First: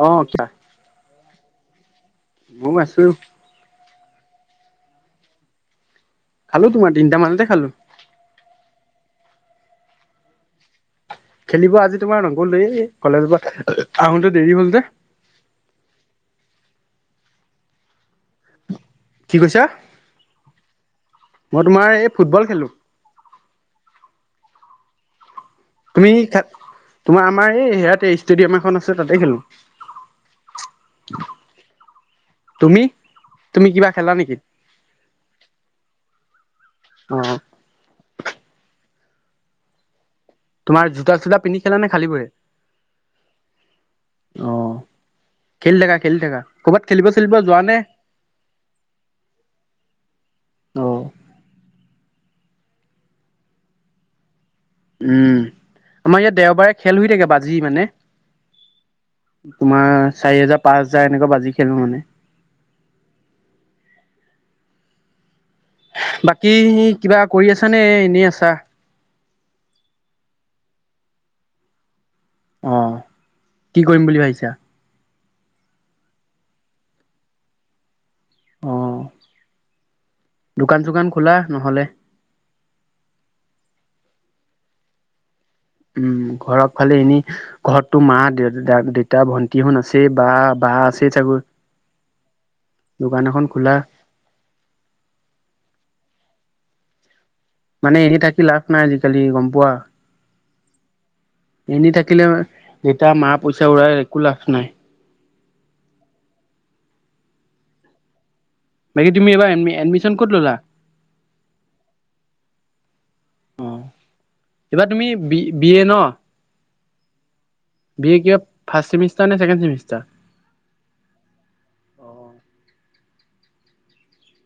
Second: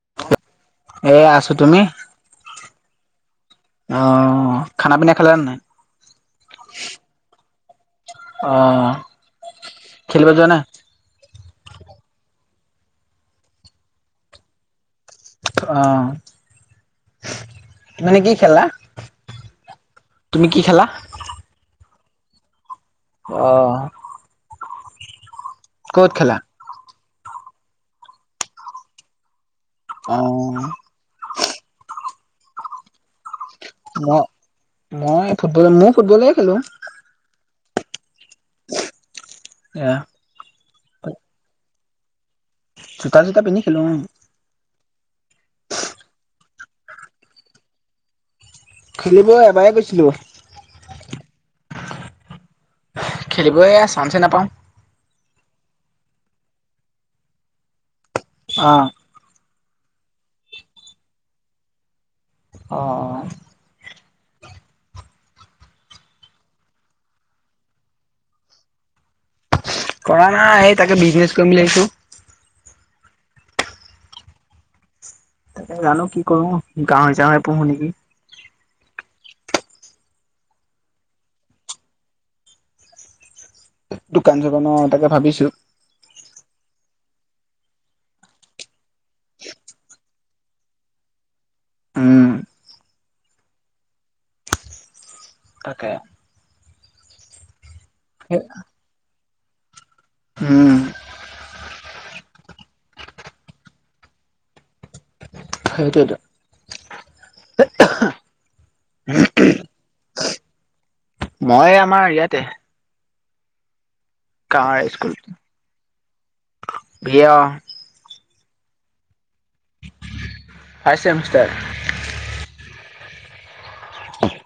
অ খা এ আছো। তুমি? [unintelligible] অ খানা পিনা খালে নে নাই? খালো তোমাৰ তিনিটা মানতে খালো। অ খেলিব যোৱা নাই? খেলিব আজি তোমাৰ নগ'লো এ কলেজৰ পৰা আহোতে দেৰি হ'ল যে। অৱ মানে কি খেলা, কি কৈছা তুমি কি খেলা? মই তোমাৰ এই ফুটবল খেলো। অ তুমি ক'ত খেলা তোমাৰ আমাৰ এই ইয়াতে ষ্টেডিয়াম এখন আছে তাতে খেলো। অৱ তুমি? তুমি কিবা খেলা অৱ নেকি মই ফুটবল মইয়ো ফুটবলে খেলো। অ এয়া তোমাৰ জোতা চোতা পিন্ধি খেলা‌ নে খালী ভৰিৰে? জোতা চোতা পিন্ধি খেলো উম। অ খেলি থাকা খেলি থাকা। কৰ'বাত খেলিব চেলিব যোৱা নে? খেলিব এবাৰেই গৈছিলোঁ। অ খেলিব এয়া চান্সে নাপাওঁ। উম আমাৰ ইয়াত দেওবাৰে খেল হৈ থাকে বাজি মানে। অহ তোমাৰ চাৰি হাজাৰ, পাঁচ হাজাৰ এনেকুৱা বাজি খেলো মানে। অহ বাকি কিবা কৰি আছা নে এনেই আছা? কৰা নাই তাকে বিজনেচ কৰিম বুলি ভাবিছোঁ। অহ, কি কৰিম বুলি ভাবিছা? জানো কি কৰো গাহৰি- চাহৰি পুহো নেকি। অ', দোকান- চোকান খোলা নহ'লে? দোকান- চোকান অহ তাকে ভাবিছোঁ। উম, ঘৰত ফালে এনে ঘৰতটো মাঁ, দেউতা, ভন্টিহোন আছে বা বা আছে চাগৈ? উম দোকান এখন খোলা? তাকে মানে এনে থাকি লাভ নাই আজিকালি গম পোৱা? উম এনে থাকিলে যেতিয়া মা পইচা উৰাই একো লাভ নাই। সেইটোৱেতো। বাকী তুমি এবাৰ এডমিশন ক'ত ল'লা? মই আমাৰ ইয়াতে অহ, এইবাৰ তুমি বি -বি এ ন? বি এ অহ। ই কিবা ফাৰ্ষ্ট ছেমিষ্টাৰ নে ছেকেণ্ড ছেমিষ্টাৰ? ফাৰ্ষ্ট চেমিষ্টাৰ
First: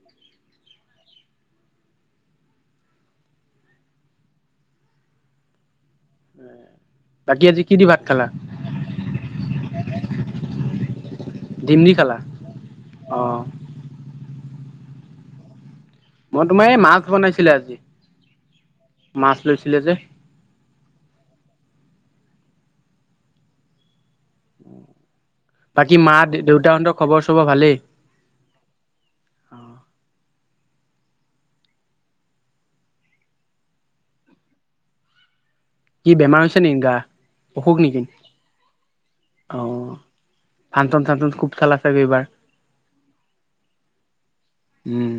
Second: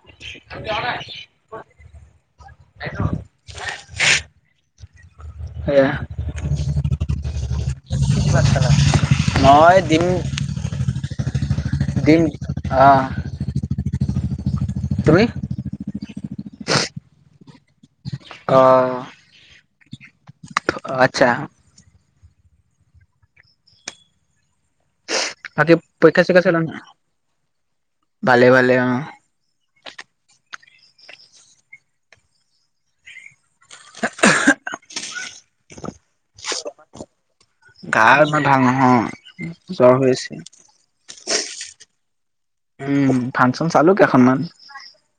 [unintelligible] আইয়া বাকী আজি কি দি ভাত খালা? [unintelligible] নহয় দিম ডিমদি খালা দিম আহ অহ। তুমি? মই তোমাৰ এই মাছ বনাইছিলে আজি অ মাছ লৈছিলে যে আচ্ছা। বাকী মা-দেউতাহঁতৰ খবৰ- চবৰ ভালেই? ভালে-ভালে অহ। [unintelligible] কি বেমাৰ হৈ হৈছে নেকি গা? অখোক নেকি? গা ইমান ভাল নহয় অহ জ্বৰ হৈ আছে ফাংচন -চাংচন খুব চালা চাবি এইবাৰ। উম, ফাংচন চালো কেইখনমান। উম,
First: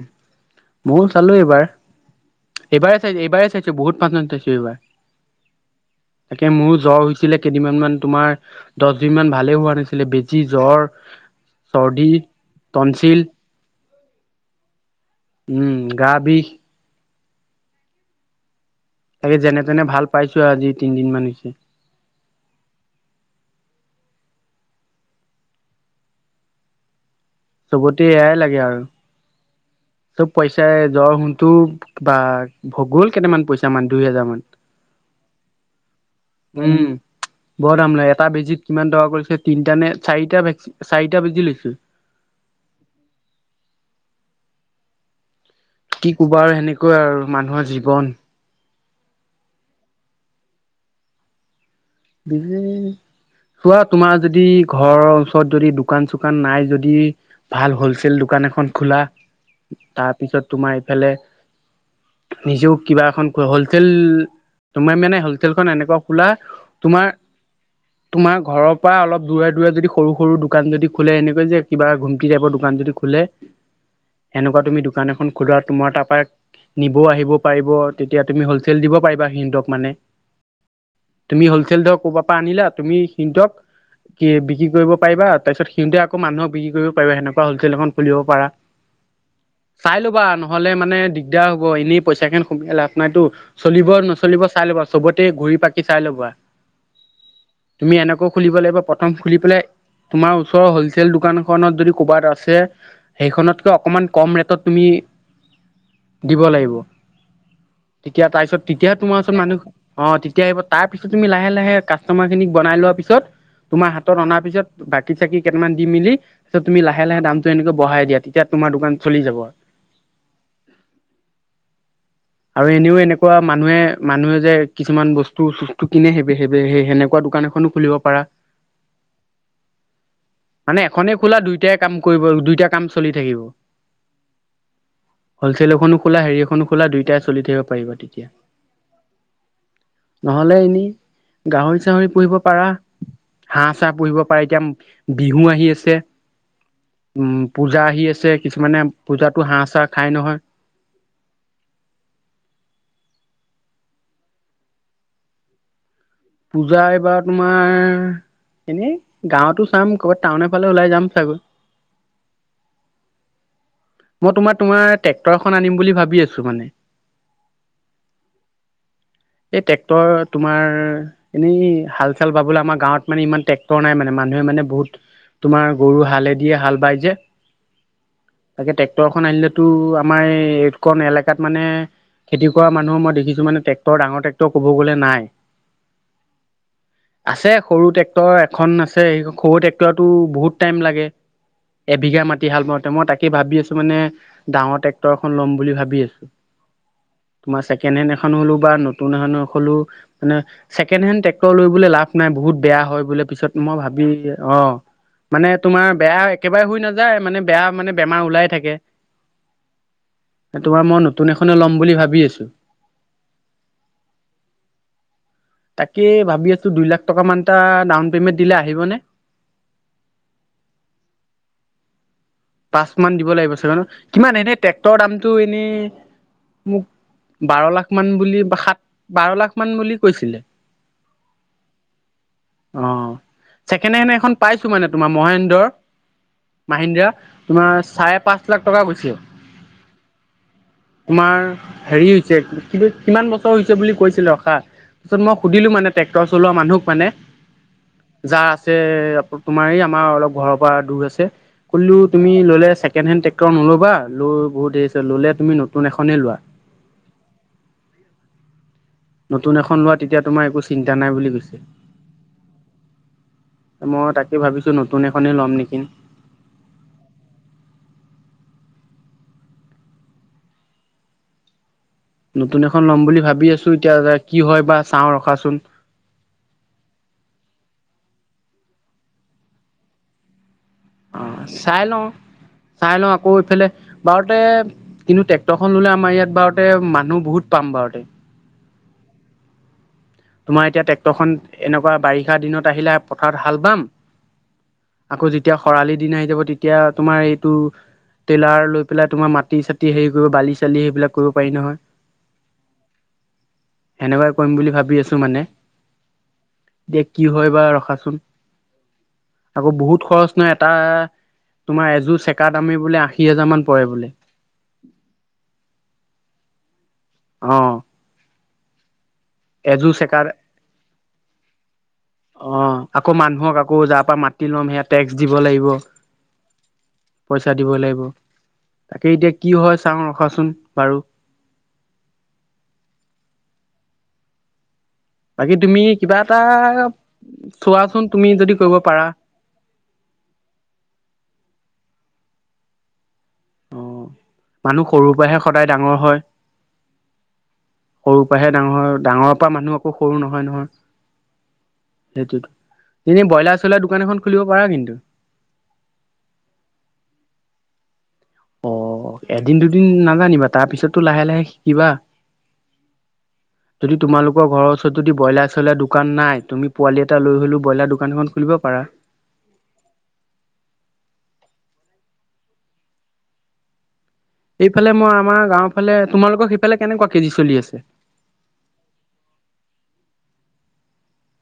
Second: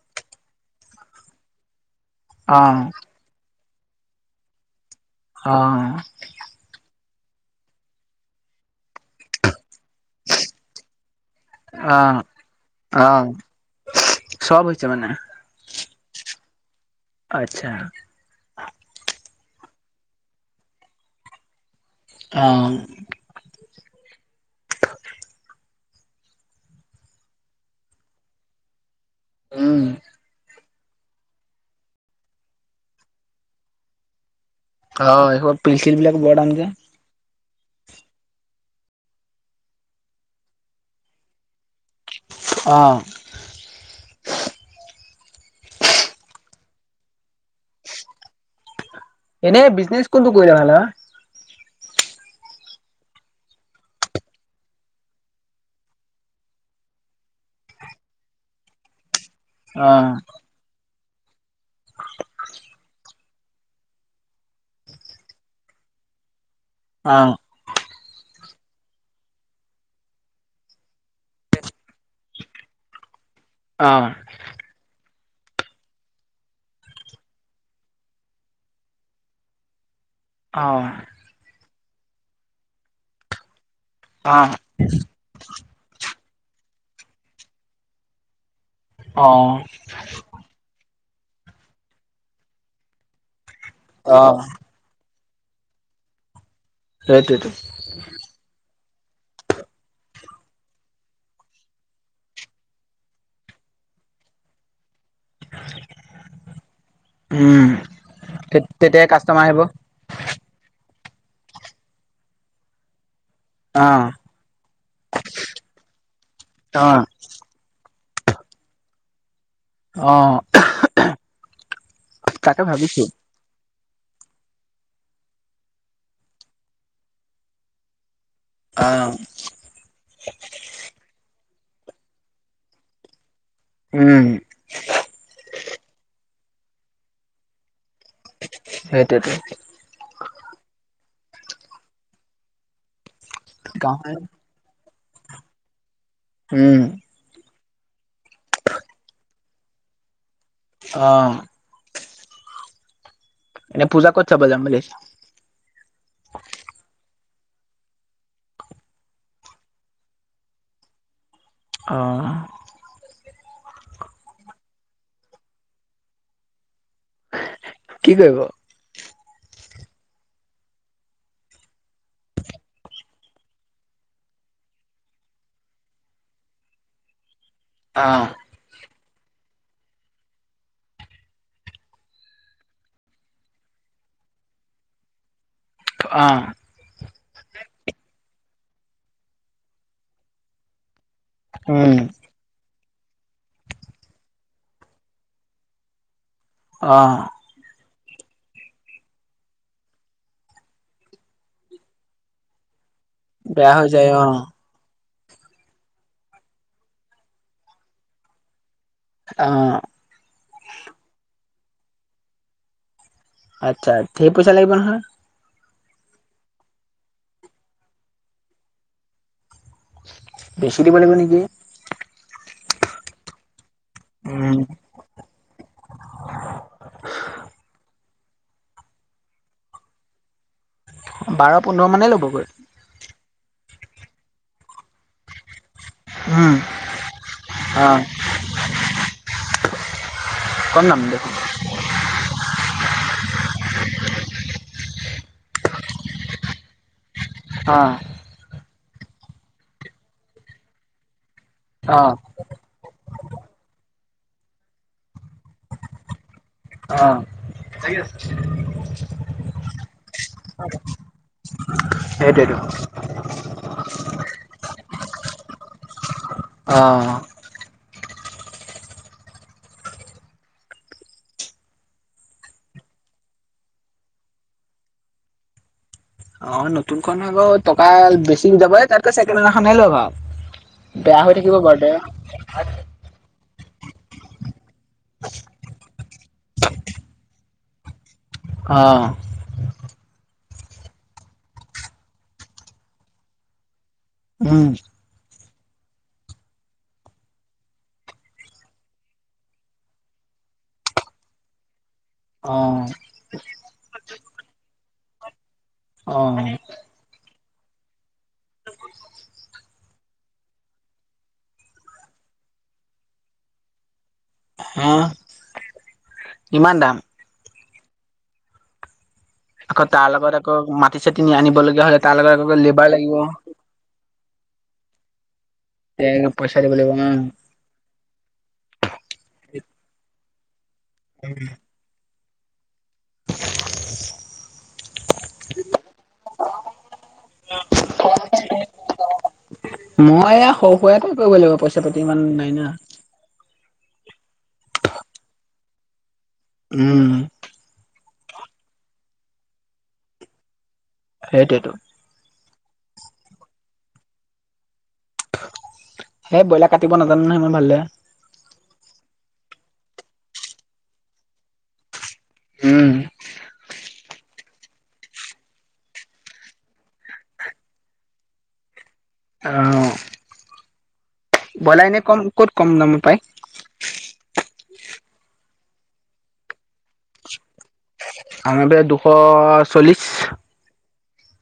ময়ো চালো অ এইবাৰ- এইবাৰেই চাই- এইবাৰেই চাই বহুত ফাংচন চাইছোঁ এইবাৰ অ তাকে মোৰো জ্বৰ ছিলে। কেইদিনমান মান তোমাৰ দচ দিন মান ভালে হোৱা নাছিলে বেজী জ্বৰ অ চৰ্দি, অ তনছিল চব হৈছে মানে? উম, গা বিষ। আচ্ছা। তাকে যেনে-তেনে ভাল পাইছো আৰু আজি তিনদিনমান হৈছে। আহ [inaudible] চবতে এয়াই লাগে আৰু। উম চব পইচাই জ্বৰ হুনটো বা গল কেইটামান পইচা মান দুই হেজাৰ মান। হয়, এইহপা পিল- ছিল বিলাক বৰ দাম যে। উম, বৰ দাম লয়। এটা বেজিত কিমান টকা পৰিছে তিনিটা নে চাৰিটা -চাৰিটা বেজি লৈছো। অঁ। কি কবা আৰু সেনেকুৱাই আৰু মানুহৰ জীৱন। এনে বিজনেচ কোনটো কৰিলে ভাল হয়? বিজনেছ চোৱা তোমাৰ যদি ঘৰৰ ওচৰত যদি দোকান চোকান নাই যদি ভাল হলচেল দোকান। দোকান এখন খোলা অ তাৰপিছত তোমাৰ এইফালে। নিজেও কিবা এখন হলচেল তোমাৰ মানে হলচেলখন এনেকুৱা খোলা তোমাৰ অ। তোমাৰ ঘৰৰ পৰা অলপ দূৰে-দূৰে যদি সৰু-সৰু দোকান যদি খোলে এনেকৈ যে কিবা ঘুমটি টাইপৰ দোকান যদি খোলে। অ এনেকুৱা তুমি দোকান এখন। খোলা তোমাৰ তাৰপৰা নিবও আহিব পাৰিব তেতিয়া তুমি হলচেল দিব পাৰিবা সিহঁতক মানে। অহ। ধৰ ক'ৰবাৰ পৰা আনিলা তুমি সিহতক কি অ', বিক্ৰী কৰিব পাৰিবা তাৰপিছত সিহতে আকৌ। আকৌ মানুহক বিক্ৰী কৰিব পাৰিব সেনেকুৱা হলচেল এখন খুলিব পাৰা। অ', চাই ল'বা নহলে মানে দিগ- দিগদাৰ হ'ব এনেই পইচা খিন সোমিয়াই লাভ নাইতো চলিব অ', নচলিব চাই লবা চবত ঘুৰি পাকি চাই লবা সেইটোৱেতো। তুমি এনেকৈ খুলিব লাগিব প্ৰথম খুলি পেলাই তোমাৰ ওচৰৰ হলচেল দোকান খনত যদি ক'ৰবাত আছে সেইখনতকে অকমান কম ৰেটত তুমি দিব লাগিব উম। তেতিয়া তাৰপিছত তেতিয়া তেতিয়াই তোমাৰ ওচৰত কাষ্টমাৰ আহিব। মানুহ অ তেতিয়া আহিব তাৰ ত পিছত তুমি লাহে লাহে কাষ্টমাৰ খিনিক বনাই লোৱাৰ পিছত। তোমাৰ অ', হাতত অনাৰ পিছত বাকি চাকি কেইটামান দি মেলি তাছত তুমি অ', লাহে লাহে দামটো এনেকে বঢ়াই দিয়া তেতিয়া তোমাৰ দোকান চলি যাব। অহ আৰু এনেও এনেকুৱা মানুহে মানুহে যে কিছুমান বস্তু চ কিনে সেইব সেই সেই সেনেকুৱা দোকান এখনো খুলিব পাৰা অ', মানে এখনেই খোলা দুই দুইটাই কাম কৰিব দুইটা কাম চলি থাকিব উম, হলছেলৰ খনো খোলা সেৰিঅ খোলা দুইটাই চলি থাকিব পাৰিব তেতিয়া সেইটোৱেতো নহ'লে এনে গাহৰি চাহৰি পুহিব পাৰা হাঁহ চাঁ গাঁৱৰ হপুহিব পাৰা এতিয়া বিহু আহি আছে। উম উম পূজা আহি আছে কিছুমানে পূজাতো হাঁহ চাঁ খাই নহয় অ। এনে পূজা কত চাব জাম আহিছিলি পূজা বা তোমাৰ এনে গাঁৱতো চাম কৰবাত টাউনৰ ফালে ওলাই যাম চাগৈ আহ মই তোমাৰ তোমাৰ ট্ৰেক্টৰখন আনিম বুলি ভাবি আছো মানে। কি কৰিব এই ট্ৰেক্টৰ তোমাৰ এনেই হাল চাল বাবলৈ আমাৰ গাঁৱত মানে ইমান ট্ৰেক্টৰ নাই মানে মানুহে মানে। মানে বহুত তোমাৰ গৰু হালে দিয়ে হাল বাই যে অ তাকে ট্ৰেক্টৰখন আনিলেতো আমাৰ এইকণ এলেকাত মানে খেতি কৰা মানুহৰ মই দেখিছো মানে টেক- ডাঙৰ ট্ৰেক্টৰ কব গলে নাই অ', আছে সৰু ট্ৰেক্টৰ খন আছে সেইখন সৰু ট্ৰেক্টৰাতো বহুত টাইম লাগে উম, এবিঘা মাটি হাল বাওঁতে মই তাকে ভাবি আছো মানে ডাঙৰ ট্ৰেক্টৰ এখন ল'ম বুলি ভাবি আছো। আহ কেনে দেখানো হ'লো। বা নতুন এখনে খোলো মানে ছেকেণ্ড হেণ্ড ট্ৰেক্টৰ লৈ পেলাই লাভ নাই বহুত বেয়া হয়। বোলে পিছত বেয়া মই হৈ ভাবি যায় অ মানে তোমাৰ বেয়া একেবাৰে হৈ নাযায় মানে বেয়া মানে বেমাৰ ওলাই থাকে অ', তোমাৰ মই নতুন এখনে লম বুলি ভাবি আছো আচ্ছা ধেই পইচা লাগিব নহয় তাকে ভাবি আছো দুই লাখ টকা মান ডাউন পেমেন্ট দিলে আহিবনে বেছি দিব লাগিব নেকি পাঁচ মান দিব লাগিব চাগে ন কিমান উম, এনেই ট্ৰেক্টৰৰ দামটো এনেই মোক বাৰ লাখ মান বুলি সাত বাৰ লাখ মান বুলি কৈছিলে বাৰ পোন্ধৰ মানেই ল'বগৈ অ ছেকেণ্ড হেণ্ড এখন পাইছো মানে তোমাৰ মহেন্দ্ৰ উম, মাহিন্দ্ৰা। তোমাৰ অ', চাৰে পাঁচ লাখ টকা গৈছে কম দাম দেখোন। তোমাৰ হেৰি হৈছে কি বুলি। কিমান বছৰ হৈছে বুলি কৈছিল ৰখা পিছত মই সুধিলো মানে ট্ৰেক্টৰ চলোৱা মানুহক মানে অ যাৰ আছে তোমাৰ আমাৰ অলপ ঘৰৰ পৰা দূৰ আছে। কলো অ। তুমি ললে ছেকেণহেন ট্ৰেক্টৰ নলবা লৈ বহুত হেৰি আ ল'লে তুমি নতুন এখনে লোৱা। অ। নতুন এখন লোৱা তেতিয়া তোমাৰ একো চিন্তা নাই বুলি কৈছে সেইটোয়েতো। [unintelligible] মই তাকে ভাবিছো নতুন এখনেই ল'ম নেকি অ নতুন এখন ল'ম বুলি ভাবি আছো এতিয়া কি হয় বা চাওঁ ৰখাচোন অ নতুনখন হয় বাউ টকা বেছি যাব তাতকে ছেকেণ্ড হেণ্ড এখনে লৈ ভাল। অ বেয়া হৈ থাকিব ঘৰতে। ফালে বাৰতে কিন্তু ট্ৰেক্টৰ খন ললে আমাৰ ইয়াত বাৰতে মানুহ বহুত পাম বাৰতে অ। তোমাৰ এতিয়া ট্ৰেক্টৰখন এনেকুৱা বাৰিষা দিনত আহিলে পথাৰত হাল বাম উম। আকৌ যেতিয়া খৰালি দিন আহি যাব তেতিয়া তোমাৰ এইটো ট্ৰেইলাৰ লৈ পেলাই তোমাৰ মাটি -চাটি হেৰি কৰিব বালি চালি সেইবিলাক কৰিব পাৰি নহয়। অ', সেনেকুৱাই কৰিম বুলি ভাবি আছো মানে। অ। কিবা ৰখাচোন। [unintelligible] আকৌ বহুত খৰচ ন এটা তোমাৰ এযোৰ চেকা দামি বোলে আশী হাজাৰ মান পৰে বোলে। হা ইমান দাম। অ। আকৌ এযোৰ তাৰ চেকাৰ লগত আকৌ মাটি চাটি নি আনিবলগীয়া হ'লে তাৰ লগত আকৌ অ লেবাৰ লাগিব। আকৌ মানুহক আকৌ যাৰ পৰা মা তি লম সেয়া টেক্স দিব লাগিব তে পইচা দিব লাগিব উম, পইচা দিব লাগিব, তাকে এতিয়া কি হয় চাওঁ ৰখাচোন। বাৰু হ ন [unintelligible] বাকী তুমি কিবা এটা চোৱাচোন তুমি যদি কৰিব পাৰা। মই এয়া সৰু হুৰা কামে কৰিব কথাা পাতি ইমান নাই না। অ মানুহ সৰুৰ পৰাহে সদায় ডাঙৰ হয়। উম। সৰুৰ পৰাহে ডাঙৰ হয় ডাঙৰ পৰা মানুহ আকৌ সৰু নহয় নহয়। সেইটোৱেইটো। এনে ব্ৰইলাৰ চইলাৰ দোকান এখন খুলিব পাৰা কিন্তু। হেই ব্ৰইলাৰ কাটিব নাজানো নহয় ইমান ভাল দৰে। অ এদিন দুদিন নাজানিবা তাৰ পিছতো লাহে লাহে শিকিবা। উম। যদি তোমালোকৰ ঘৰৰ ওচৰত যদি ব্ৰইলাৰ চ্ৰইলাৰ দোকান নাই তুমি পোৱালি এটা লৈ হ'লেও ব্ৰইলাৰ দোকান এখন খো ব পাৰা আহ। বৈলা কম ক'ত কম দামত পায়? এইফালে মই আমাৰ গাঁওৰ ফালে তোমালোকৰ সেইফালে কেনেকোৱা কেজি চলি আছে? আম এব দুশ চল্লিশ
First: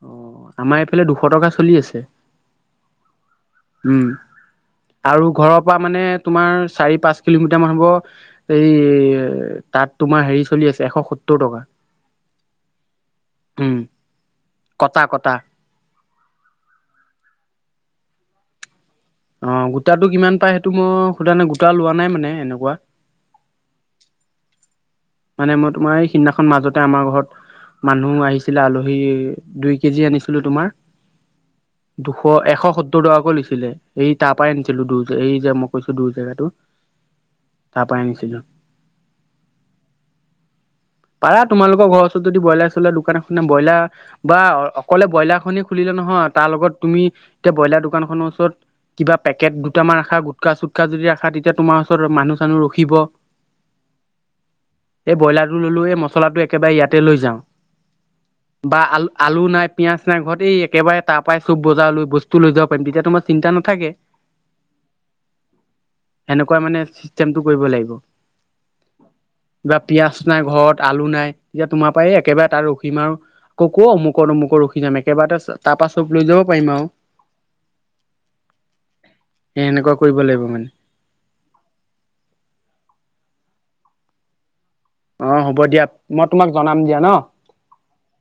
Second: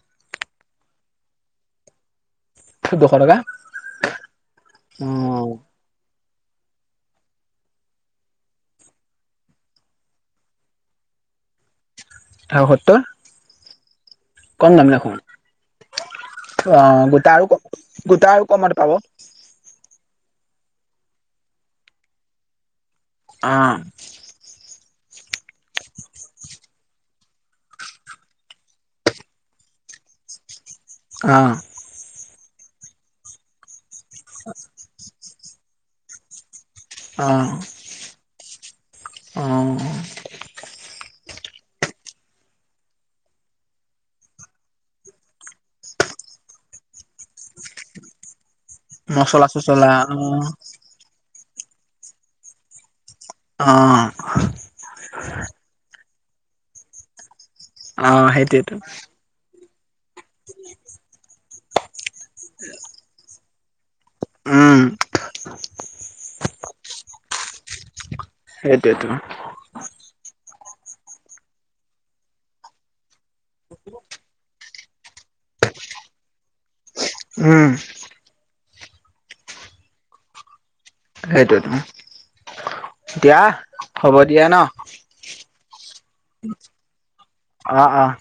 অ আমাৰ এইফালে দুশ টকা চলি আছে। দুশ টকা। উম আৰু অ', ঘৰৰ পৰা মানে তোমাৰ চাৰি -পাঁচ কিলোমিটাৰ মান হ'ব এই তাত তোমাৰ হেৰি চলি আছে এশ সত্ত সত্তৰ টকা তাত উম, কম গাম কটা দেখন কটা অ গোট আৰু ক। গোটা আৰু কমাৰ পাব। অ গোটাটো কিমান পাই সেইটো মই সণে গোটা লোৱা নাই মানে এনেকুৱা। অহ। মানে মই তোমাৰ এই সিদিনাখন মাজতে আমাৰ ঘৰত। মানুহ আহিছিলে আলহী দুই কেজি আনিছিলো তোমাৰ। অহঁ। দুশ এশ সত্তৰ টকাকৈ লৈছিলে এই তাৰ পৰাই আনিছিলো দৰ এই যে মই কৈছো দূৰ জেগাতটো। অ অ। পাৰ তোমালৰ ঘৰ ওচৰত যদি বইলাৰ চ্ৰলাৰ দোকান খনে ব্ৰইলাৰ বা অকলে ব্ৰইলাৰ খনে খুলিলে নহয়। অ তাৰ লগত তুমি এতিয়া ব্ৰইলাৰ দোকান খনৰ ওচৰত। কিবা মচলা পেকেট চচলা দুটামান অ ৰাখা গুটকা চুটকা যদি ৰাখা তেতিয়া তোমাৰ ওচৰত মানুহ চানুহ ৰখিব। অ। এই ব্ৰইলাৰটো ললো এই মচলাটো একেবাৰে ইয়াতে লৈ অ যাওঁ সেইটোৱেতো বা আলু আলু নাই। পিয়াজচিনা ঘৰত এই একেবাৰে তাৰ পৰাই চুব বজাৰ লৈ বস্তু লৈ যাব পাৰিম তেতিয়া তোমাৰ চিন্ত নাথাকে। উম। সেনেকুৱা মানে চিষ্টেমটো কৰিব লাগিব। সেইটোয়েটো। বা পিয়াজ নাই ঘৰত আলু নাই এতিয়া তোমাৰ পৰা এই একেবাৰে তাৰ ৰখিম আৰু। ককো অমুক অমুক ৰখি যাম একেবাটা তাৰপা চব লৈ যাব পাৰিম আৰু। উম। এ এনেকুৱা কৰিব লাগিব মানে। সেইটোতো এতিয়া হ'ব দিয়া ন। অ হ'ব দিয়া মই তোমাক জনাম দিয়া ন। অহ অহ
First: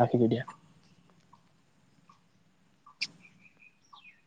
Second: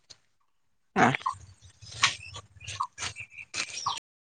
ৰাখিছো দিয়া অহ।